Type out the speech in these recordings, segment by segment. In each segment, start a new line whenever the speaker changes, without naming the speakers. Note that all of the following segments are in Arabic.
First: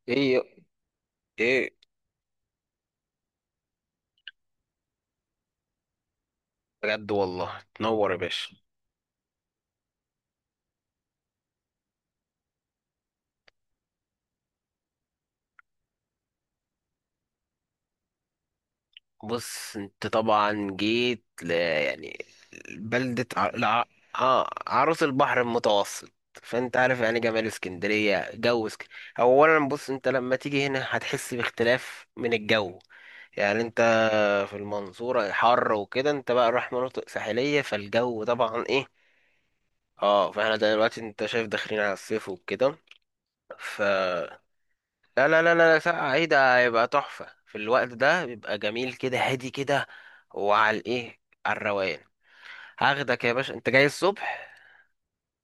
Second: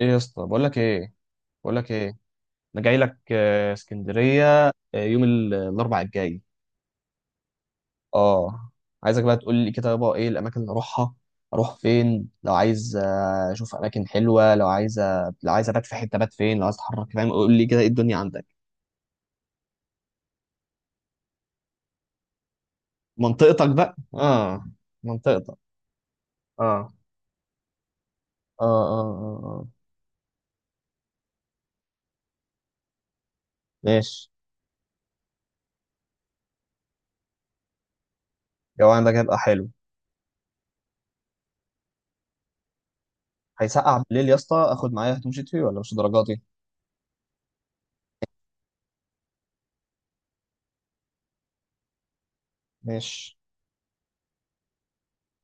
ايه يا
ايه،
اسطى، بقول لك ايه بقول
ايه.
لك ايه انا جاي لك اسكندريه، يوم الاربع الجاي.
بجد والله تنور يا باشا.
اه عايزك بقى تقول لي كده بقى ايه الاماكن اللي اروحها، اروح فين لو عايز اشوف اماكن حلوه، لو عايز لو عايز ابات في حته، بات فين لو عايز اتحرك. فاهم؟ قول لي كده ايه الدنيا عندك.
بص انت طبعا جيت ل يعني بلدة ع...
منطقتك
لع...
بقى،
آه
اه،
عروس البحر
منطقتك.
المتوسط.
اه،
فانت
اه،
عارف يعني جمال اسكندرية
اه
جو اسكندرية.
اه,
اولا
آه.
بص انت لما تيجي هنا هتحس باختلاف من الجو، يعني انت
ماشي.
في المنصورة حر وكده، انت بقى رايح مناطق ساحلية فالجو طبعا ايه.
الجو عندك هيبقى حلو.
اه فاحنا دلوقتي انت شايف داخلين على الصيف وكده ف
هيسقع بالليل يا اسطى؟ اخد معايا
لا
هدوم
لا لا
شتوي
لا لا،
ولا مش
ساقعة ايه
درجاتي؟
ده، هيبقى تحفة في الوقت ده، بيبقى جميل كده هادي كده. وعلى الايه، على الروقان. هاخدك يا
ماشي.
باشا، انت جاي الصبح.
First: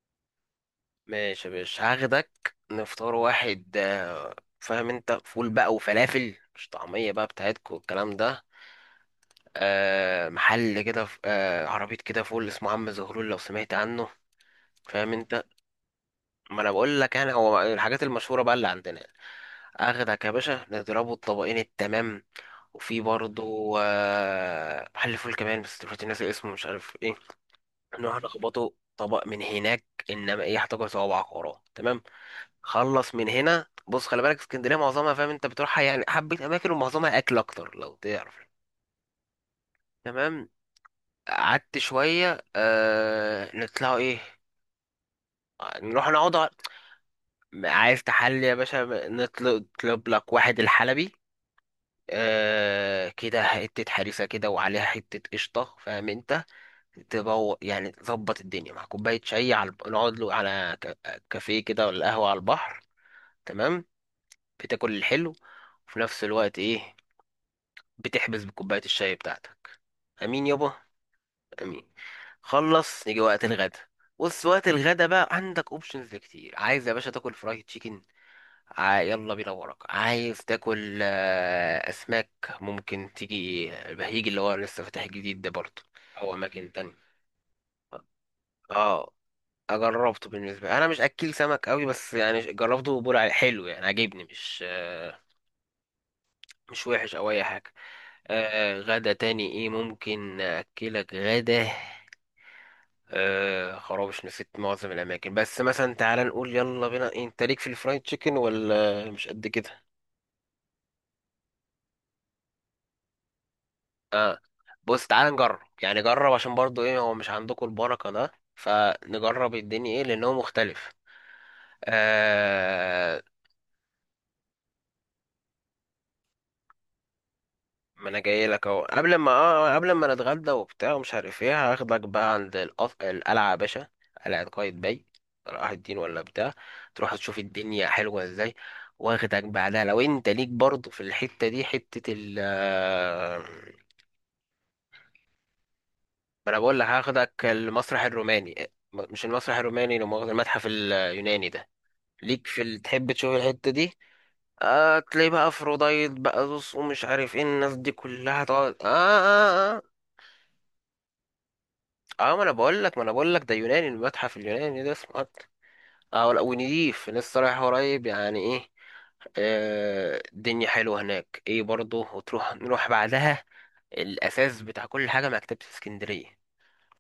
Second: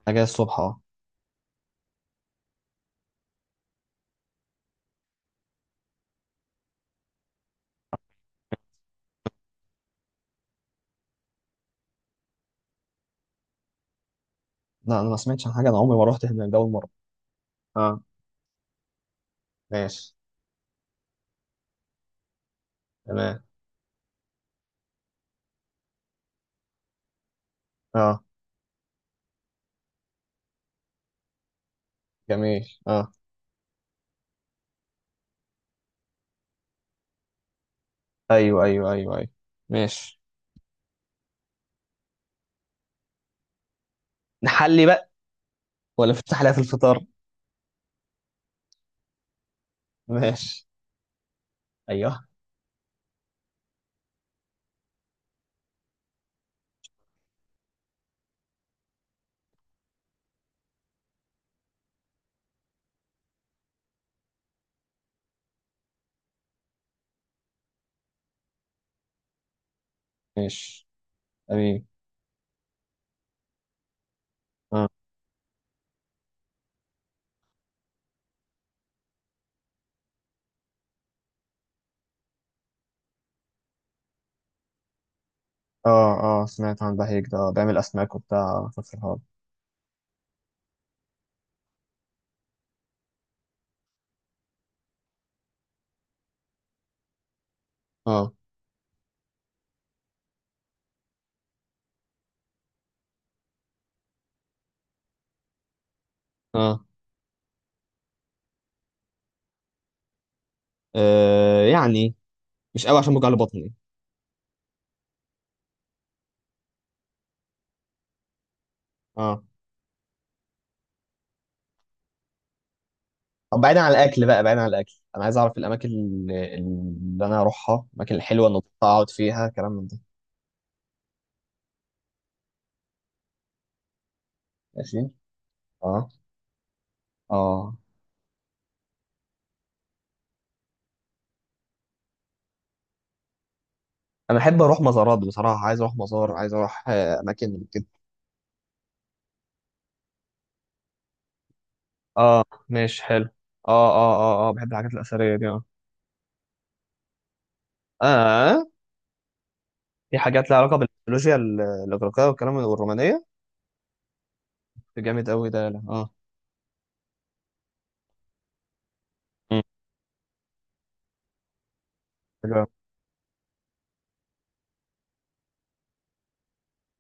انا جاي الصبح، اه.
ماشي يا باشا هاخدك نفطار واحد فاهم انت، فول بقى وفلافل مش طعمية بقى بتاعتكو والكلام ده. محل كده عربية كده فول اسمه عم زهرول، لو سمعت عنه.
لا، انا
فاهم
ما
انت،
سمعتش عن حاجه، انا عمري ما رحت هناك، ده
ما انا
اول مره.
بقول لك انا هو
اه.
الحاجات المشهورة بقى اللي عندنا.
ماشي.
اخدك يا باشا نضربه الطبقين التمام. وفي
تمام.
برضو محل فول كمان بس دلوقتي ناسي اسمه مش عارف ايه. نروح
اه،
نخبطه طبق من هناك، انما ايه هتاكل صوابعك وراه تمام.
جميل. اه.
خلص من هنا. بص خلي بالك اسكندريه معظمها فاهم انت بتروحها يعني حبه اماكن ومعظمها اكل اكتر لو تعرف.
ايوه. ماشي.
تمام، قعدت شويه آه نطلعوا ايه.
نحلي بقى
نروح
ولا
نقعد
نفتح
على-
لها في الفطار؟
عايز تحلي يا باشا نطلب لك واحد
ماشي.
الحلبي.
ايوه.
آه كده حته حريسه كده، وعليها حته قشطه فاهم انت. تبو يعني تظبط الدنيا مع كوباية شاي على الب- نقعد له على ك- كافيه كده ولا قهوة على البحر. تمام، بتاكل الحلو وفي نفس الوقت ايه، بتحبس بكوباية الشاي بتاعتك. امين يابا،
ماشي. امين.
امين. خلص يجي وقت الغدا. بص وقت
اه.
الغدا بقى عندك اوبشنز كتير. عايز يا باشا تاكل فرايد تشيكن، ع- يلا بينا وراك. عايز تاكل اسماك ممكن تيجي البهيج اللي هو لسه فاتح جديد ده برضه،
اه.
او
اه،
اماكن
سمعت
تانية.
عن بهيج ده، بيعمل اسماك وبتاع في
اه
الفرهاد.
جربته بالنسبه لي. انا مش اكل سمك قوي بس يعني جربته وبقول عليه حلو، يعني عجبني مش مش وحش او اي حاجه.
اه.
غدا تاني ايه ممكن اكلك غدا، آه خرابش نسيت معظم الاماكن. بس مثلا تعال نقول
اه.
يلا بينا إيه، انت ليك في الفرايد تشيكن ولا مش قد كده؟
يعني مش قوي عشان بوجع لي بطني.
بص تعال نجرب يعني جرب عشان برضو ايه هو مش عندكم البركه ده،
اه.
فنجرب الدنيا ايه لأن هو مختلف. آه
طب بعيدا عن الاكل بقى، بعيدا عن الاكل، انا عايز اعرف الاماكن اللي انا اروحها،
ما
الاماكن
انا جاي
الحلوه اللي
لك اهو،
اقعد
قبل ما
فيها، كلام من
قبل
ده.
ما نتغدى وبتاع ومش عارف ايه هاخدك بقى عند القف... القلعه يا باشا. قلعه قايتباي
ماشي.
صلاح الدين
اه.
ولا بتاع. تروح تشوف
اه.
الدنيا حلوه ازاي. واخدك بعدها لو انت ليك برضه في الحته دي حته ال
انا احب اروح مزارات بصراحه، عايز اروح مزار،
ما
عايز
انا بقول
اروح
لك هاخدك
اماكن كده.
المسرح الروماني، م- مش المسرح الروماني لو مؤاخذة، المتحف اليوناني ده.
اه.
ليك في ال...
ماشي،
تحب
حلو.
تشوف الحته
اه
دي؟
اه اه اه بحب الحاجات
آه تلاقي
الاثريه
بقى
دي، اه.
افروديت بقى زوس ومش عارف ايه الناس دي كلها
اه.
تقعد
في حاجات لها علاقه بالميثولوجيا الاغريقيه
اه ما انا
والكلام،
بقول لك
والرومانيه.
ده يوناني، المتحف اليوناني ده اسمه
جامد
أط-
قوي ده، لا. اه.
اه ولا- ونضيف لسه رايح قريب يعني ايه.
مم.
آه الدنيا حلوه هناك ايه برضه، وتروح
حلو أوي.
نروح بعدها الاساس بتاع كل حاجه، مكتبه اسكندريه.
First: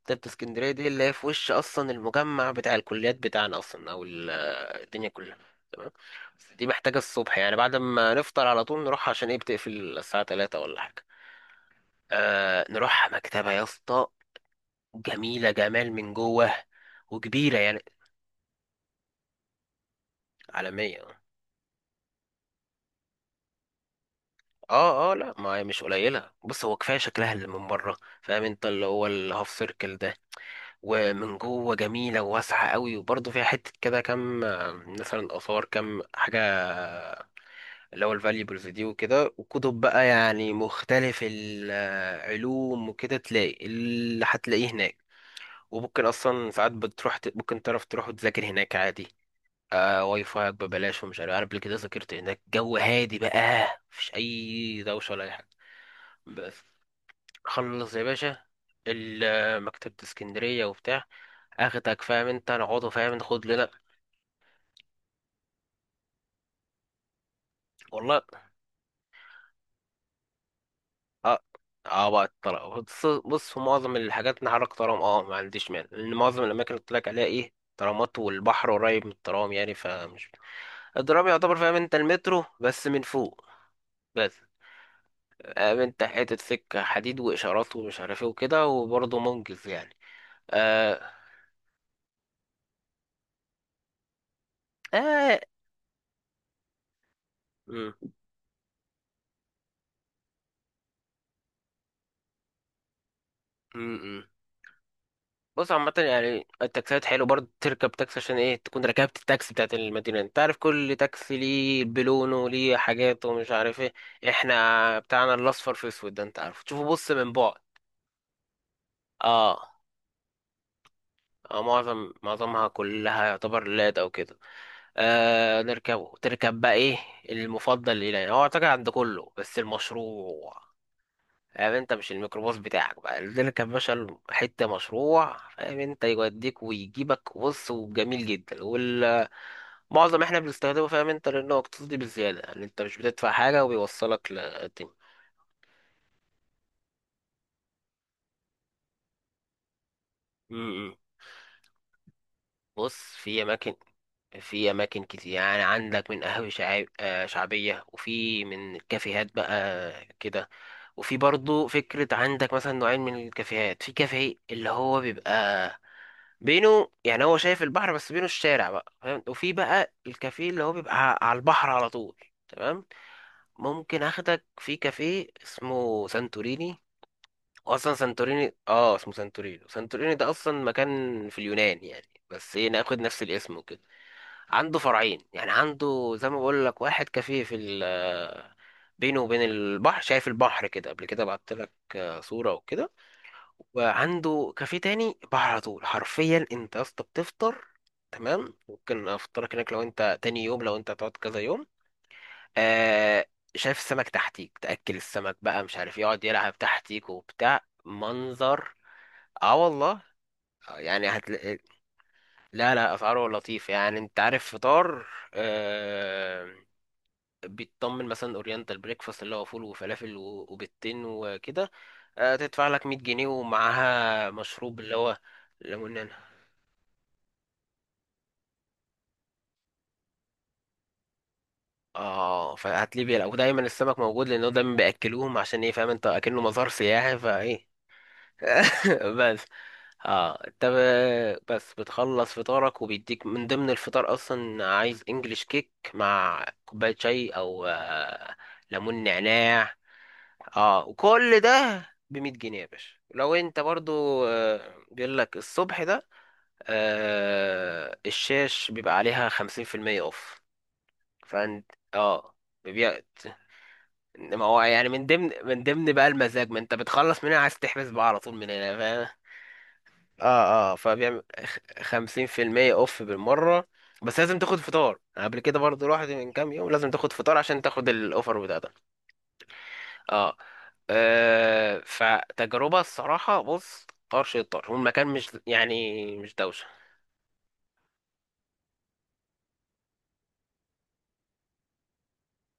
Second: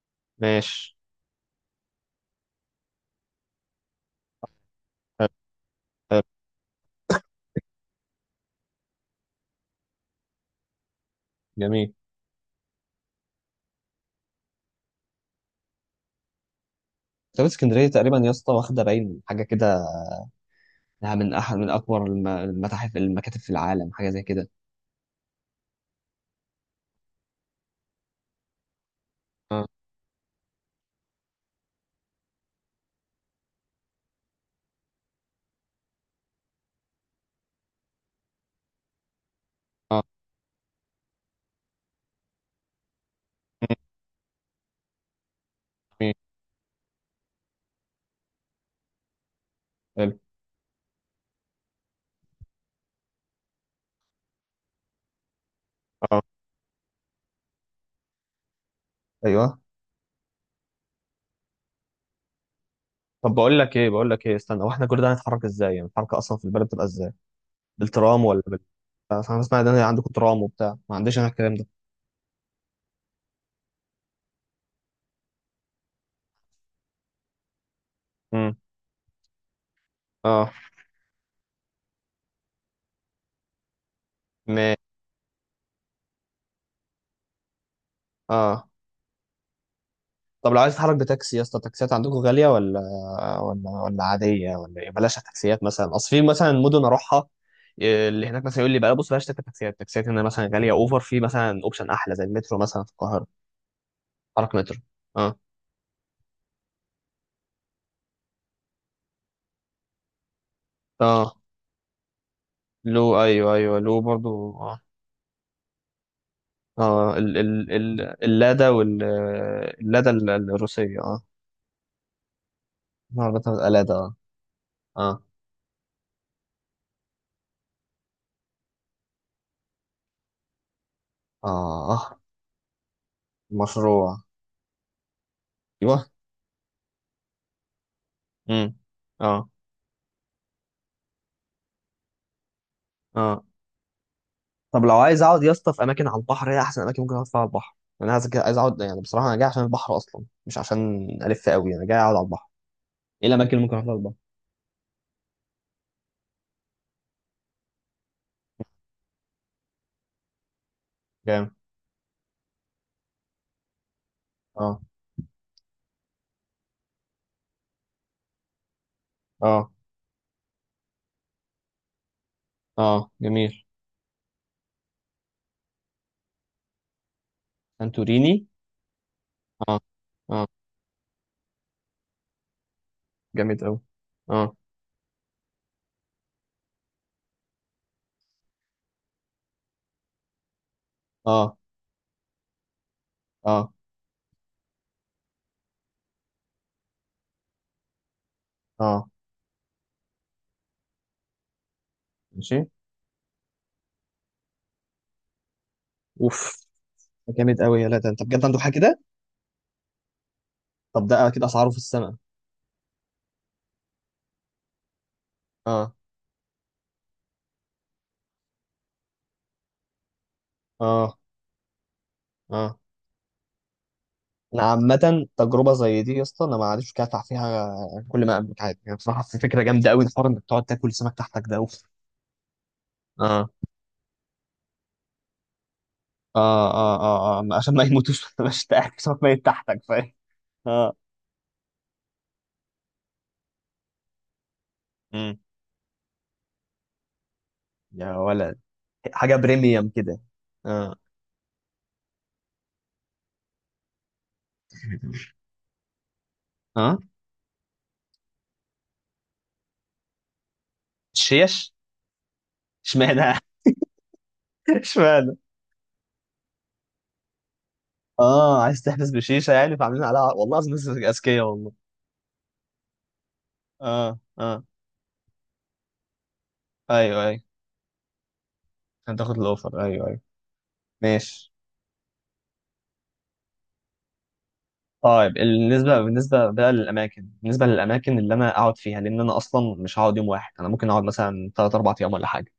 مكتبه اسكندريه دي
ماشي،
اللي هي في وش اصلا المجمع بتاع الكليات بتاعنا اصلا او ال- الدنيا
حلو.
كلها. تمام،
حلو.
بس دي محتاجه الصبح يعني، بعد ما نفطر على طول نروح عشان ايه بتقفل الساعه 3 ولا حاجه.
جميل.
آه نروح مكتبه يا اسطى، جميله جمال من جوه
مكتبة
وكبيرة يعني
اسكندرية تقريبا يا اسطى واخدة باين حاجة كده،
عالمية.
إنها من أحد من أكبر المتاحف المكاتب في العالم، حاجة زي كده.
اه اه لا ما هي مش قليلة. بص هو كفاية شكلها اللي من بره فاهم انت، اللي هو الهاف
اه.
سيركل ده، ومن جوه جميلة وواسعة قوي، وبرضه فيها حتة كده كام مثلا آثار، كام حاجة اللي هو الفاليبلز دي وكده، وكتب
اه.
بقى يعني مختلف العلوم وكده تلاقي
مم.
اللي هتلاقيه هناك. وممكن
جميل.
أصلا ساعات بتروح ت- ممكن تعرف تروح وتذاكر هناك عادي، آه
حلو.
واي فاي ببلاش ومش عارف، عارف قبل كده ذاكرت هناك جو هادي بقى، مفيش أي دوشة ولا أي حاجة.
اه.
بس خلص يا باشا،
ايوه.
ال- مكتبة اسكندرية وبتاع، اخدك فاهم انت نقعدوا فاهم
طب
ناخد
بقول
لنا.
لك ايه بقول لك ايه استنى، واحنا كل ده هنتحرك ازاي؟ يعني الحركه اصلا في البلد بتبقى ازاي؟
والله
بالترام ولا فانا اسمع ان انا عندكم ترام وبتاع، ما عنديش انا
اه
الكلام ده.
اه بقى الطلاق، بص في معظم الحاجات نحرك ترام، اه ما عنديش مانع لان معظم الاماكن اللي قلت لك عليها ايه ترامات،
امم.
والبحر قريب من الترام يعني فمش.
اه.
الترام يعتبر فاهم انت المترو بس من فوق بس،
ما
فاهم انت حتة سكة حديد واشارات ومش عارف ايه وكده،
اه
وبرضه منجز يعني.
طب لو عايز تتحرك
اه
بتاكسي يا اسطى، التاكسيات عندكم غاليه ولا ولا عاديه ولا إيه؟ بلاش
اه.
تاكسيات مثلا، اصل في مثلا مدن اروحها، إيه،
مم.
اللي هناك مثلا يقول لي بقى بص بلاش تركب تاكسيات، التاكسيات هنا مثلا غاليه اوفر، في مثلا اوبشن احلى زي المترو مثلا في القاهره،
مم.
حرك مترو. اه.
بص عامة يعني التاكسيات حلو برضه تركب تاكسي، عشان ايه تكون ركبت التاكسي بتاعت المدينة، انت عارف كل تاكسي
اه.
ليه بلونه ليه
لو
حاجاته ومش
ايوه، ايوه
عارف ايه.
لو برضو، اه.
احنا بتاعنا الاصفر في اسود ده انت عارف تشوفه بص
اه،
من
ال
بعد.
ال ال اللادا وال
اه
اللادا الروسيه، اه.
اه معظمها كلها يعتبر
عربيتها الادا،
لاد او
اه.
كده.
اه.
آه نركبه تركب بقى ايه المفضل ليه، يعني هو اعتقد عند كله بس المشروع. فاهم انت مش
اه،
الميكروباص بتاعك بقى تركب باشا
مشروع.
حتة مشروع، فاهم انت
ايوه.
يوديك ويجيبك بص، وجميل جدا
امم.
وال
اه.
معظم احنا بنستخدمه فاهم انت لانه اقتصادي بزياده، يعني انت مش بتدفع
اه.
حاجه وبيوصلك
طب
للدنيا.
لو عايز اقعد يا اسطى في اماكن على البحر، هي احسن اماكن ممكن اقعد فيها على البحر؟ يعني انا عايز، عايز اقعد يعني بصراحه انا جاي عشان البحر اصلا، مش
امم
عشان الف قوي، انا جاي اقعد على البحر.
بص
ايه
في
الاماكن اللي
اماكن
ممكن اقعد على البحر؟
في اماكن كتير يعني، عندك من قهاوي شعاب- شعبيه، وفي من كافيهات بقى كده. وفي
جامد.
برضو فكرة عندك مثلا نوعين من الكافيهات، في كافيه اللي
اه.
هو بيبقى بينه يعني هو شايف البحر بس بينه الشارع بقى فاهم، وفي
اه.
بقى الكافيه اللي هو بيبقى ع- على البحر على طول. تمام،
اه، جميل.
ممكن اخدك في كافيه اسمه سانتوريني. اصلا
سانتوريني.
سانتوريني اه اسمه سانتورينو،
اه.
سانتوريني ده
اه.
اصلا مكان في اليونان يعني بس ايه ناخد نفس الاسم
جامد قوي.
وكده.
اه.
عنده فرعين يعني، عنده زي ما بقول لك واحد كافيه في ال بينه وبين البحر، شايف البحر كده قبل كده بعت
اه.
لك صورة وكده.
اه.
وعنده كافيه تاني بحر على طول حرفيا، انت يا اسطى بتفطر. تمام ممكن
اه.
افطرك هناك لو انت تاني يوم، لو انت هتقعد كذا يوم.
ماشي.
آه شايف السمك تحتيك، تأكل السمك بقى مش عارف يقعد يلعب
اوف،
تحتيك
ده جامد
وبتاع
قوي، يا لا ده انت بجد عندك حاجه
منظر.
كده.
اه والله،
طب
يعني
ده كده
هتلاقي
اسعاره في السماء؟
لا لا، اسعاره لطيفه يعني. انت عارف فطار،
اه.
آه بيتطمن مثلا اورينتال بريكفاست اللي هو فول وفلافل و- وبيضتين
اه.
وكده. آه تدفع
اه،
لك 100 جنيه ومعاها
انا
مشروب اللي هو
عامة تجربة زي
ليمونانا.
دي يا اسطى انا ما عادش كافح فيها، كل ما املك عادي يعني، بصراحة في فكرة جامدة قوي الحوار انك تقعد تاكل سمك تحتك ده اوف.
اه فهات ليبيا لا،
اه.
ودايما السمك موجود لانه دايما بياكلوهم عشان ايه فاهم انت، اكنه مزار
اه. اه.
سياحي
اه،
فايه.
عشان ما يموتوش، ما تبقاش تاكل سمك ميت
بس
تحتك، فاهم.
اه انت
اه.
ب- بس بتخلص فطارك، وبيديك من ضمن الفطار اصلا عايز
امم.
انجلش كيك مع كوباية شاي او
يا ولد،
ليمون
حاجة
نعناع.
بريميوم كده.
اه
اه.
وكل ده بمية جنيه يا باشا. لو انت برضو بيقول لك الصبح ده
اه،
آه، الشاش بيبقى عليها خمسين في المية اوف. فانت
شيش.
اه بيبيع،
اشمعنى؟
انما هو يعني من ضمن
اشمعنى؟
من ضمن بقى المزاج، ما انت بتخلص من هنا عايز تحبس بقى على طول من
اه،
هنا.
عايز تحبس بشيشة يعني، فعاملين عليها والله العظيم،
اه اه
ناس
فبيعمل
اذكياء والله.
خمسين في المية اوف بالمرة،
اه.
بس لازم تاخد
اه.
فطار. أنا قبل كده برضو رحت من كام يوم، لازم تاخد
ايوه،
فطار
ايوه،
عشان تاخد الاوفر بتاعتك.
عشان تاخد الاوفر، ايوه ايوه.
اه
ماشي.
فتجربة الصراحة بص، طرش الطرش والمكان
اه،
مش
بالنسبه
يعني مش
بالنسبه
دوشة.
بقى للاماكن بالنسبه للاماكن اللي انا اقعد فيها، لان انا اصلا مش هقعد يوم واحد، انا ممكن اقعد مثلا 3 4 ايام ولا حاجه.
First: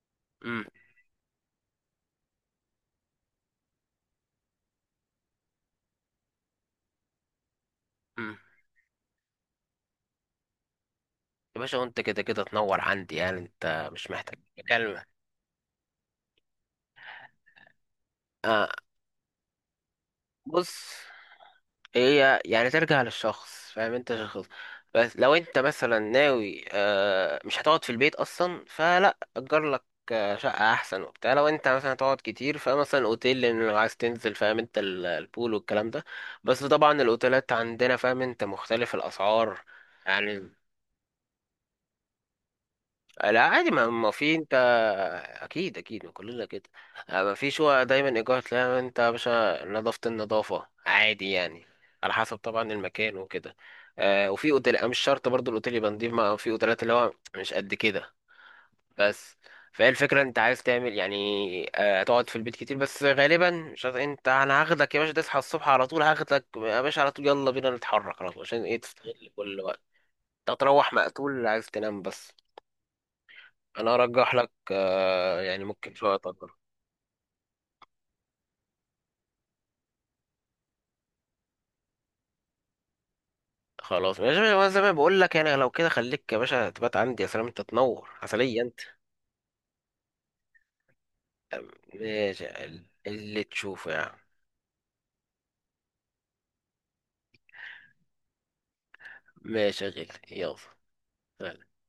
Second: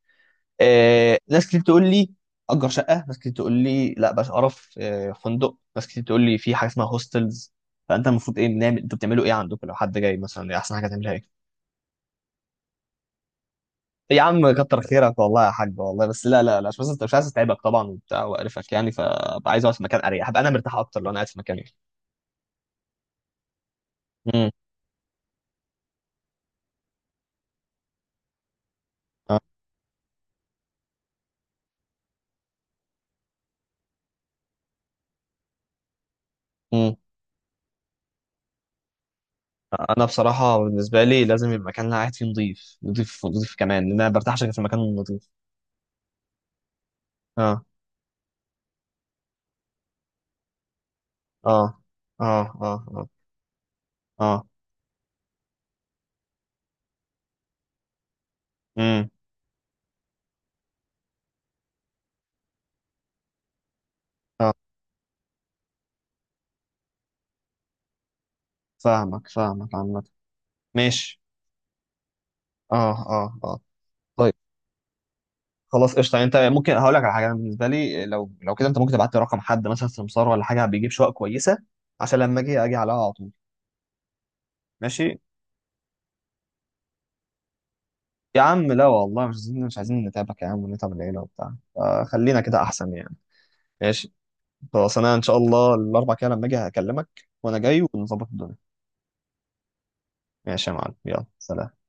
امم
آه، ناس كتير تقول لي اجر شقه، ناس كتير تقول لي لا بس اعرف آه فندق، ناس كتير تقول لي في حاجه اسمها هوستلز. فانت
امم
المفروض ايه، بنعمل انتوا بتعملوا ايه عندكم لو حد جاي مثلا؟ إيه احسن حاجه تعملها، ايه؟
يا باشا وانت كده كده تنور عندي يعني، انت مش
يا
محتاج
عم كتر
كلمة.
خيرك والله يا حاج، والله بس لا لا لا، مش بس انت، مش عايز اتعبك طبعا وبتاع
آه
وقرفك يعني، فابقى عايز اقعد في مكان اريح، هبقى انا مرتاح
بص
اكتر لو انا قاعد في مكان
هي يعني ترجع للشخص فاهم انت شخص،
يعني.
بس لو انت مثلا ناوي مش هتقعد في البيت اصلا فلا اجر لك شقة احسن وبتاع. لو انت مثلا هتقعد كتير فمثلا الاوتيل، لان لو عايز تنزل فاهم انت ال- البول والكلام ده. بس
امم.
طبعا الاوتيلات عندنا فاهم انت مختلف الاسعار
انا
يعني.
بصراحه بالنسبه لي لازم يبقى المكان اللي أنا قاعد فيه نظيف نظيف
لا
نظيف
عادي
كمان،
ما
لان انا
ما
ما
في
برتاحش غير
انت،
في المكان النظيف.
اكيد اكيد ما كلنا كده. ما فيش
اه.
هو دايما ايجار، تلاقي انت يا باشا نظافة النظافة عادي يعني
اه.
على حسب
اه. اه.
طبعا
اه. اه.
المكان وكده. آه
آه،
وفي اوتيل مش شرط برضو الاوتيل يبقى نضيف، ما في اوتيلات اللي هو مش قد كده
امم.
بس. فهي الفكرة انت عايز تعمل يعني آه تقعد في البيت كتير بس، غالبا مش عارف انت
اه،
انا هاخدك يا باشا تصحى الصبح على طول، هاخدك يا باشا على طول يلا بينا نتحرك على طول عشان ايه
فاهمك
تستغل كل
فاهمك
وقت،
عامه.
تروح
ماشي.
مقتول عايز تنام بس.
اه. اه. اه.
انا
طيب،
ارجح لك يعني ممكن
خلاص
شويه
قشطه. انت
تأجر.
ممكن هقول لك على حاجه، أنا بالنسبه لي لو، لو كده انت ممكن تبعت لي رقم حد مثلا سمسار ولا حاجه بيجيب شقق كويسه، عشان لما اجي اجي عليها على طول.
خلاص ماشي يا باشا، وانا زي ما
ماشي.
بقول لك يعني لو كده خليك يا باشا تبات عندي، يا سلام انت تنور
يا
عسلية
عم
انت.
لا والله، مش عايزين نتعبك يا عم ونتعب العيله وبتاع، آه خلينا
ماشي يا
كده
قلبي،
احسن يعني.
اللي تشوفه يا
ماشي.
عم.
خلاص، انا ان شاء الله الاربع كده لما اجي هكلمك، وانا جاي ونظبط الدنيا.
ماشي يا غالي يلا
ماشي يا معلم، يلا سلام.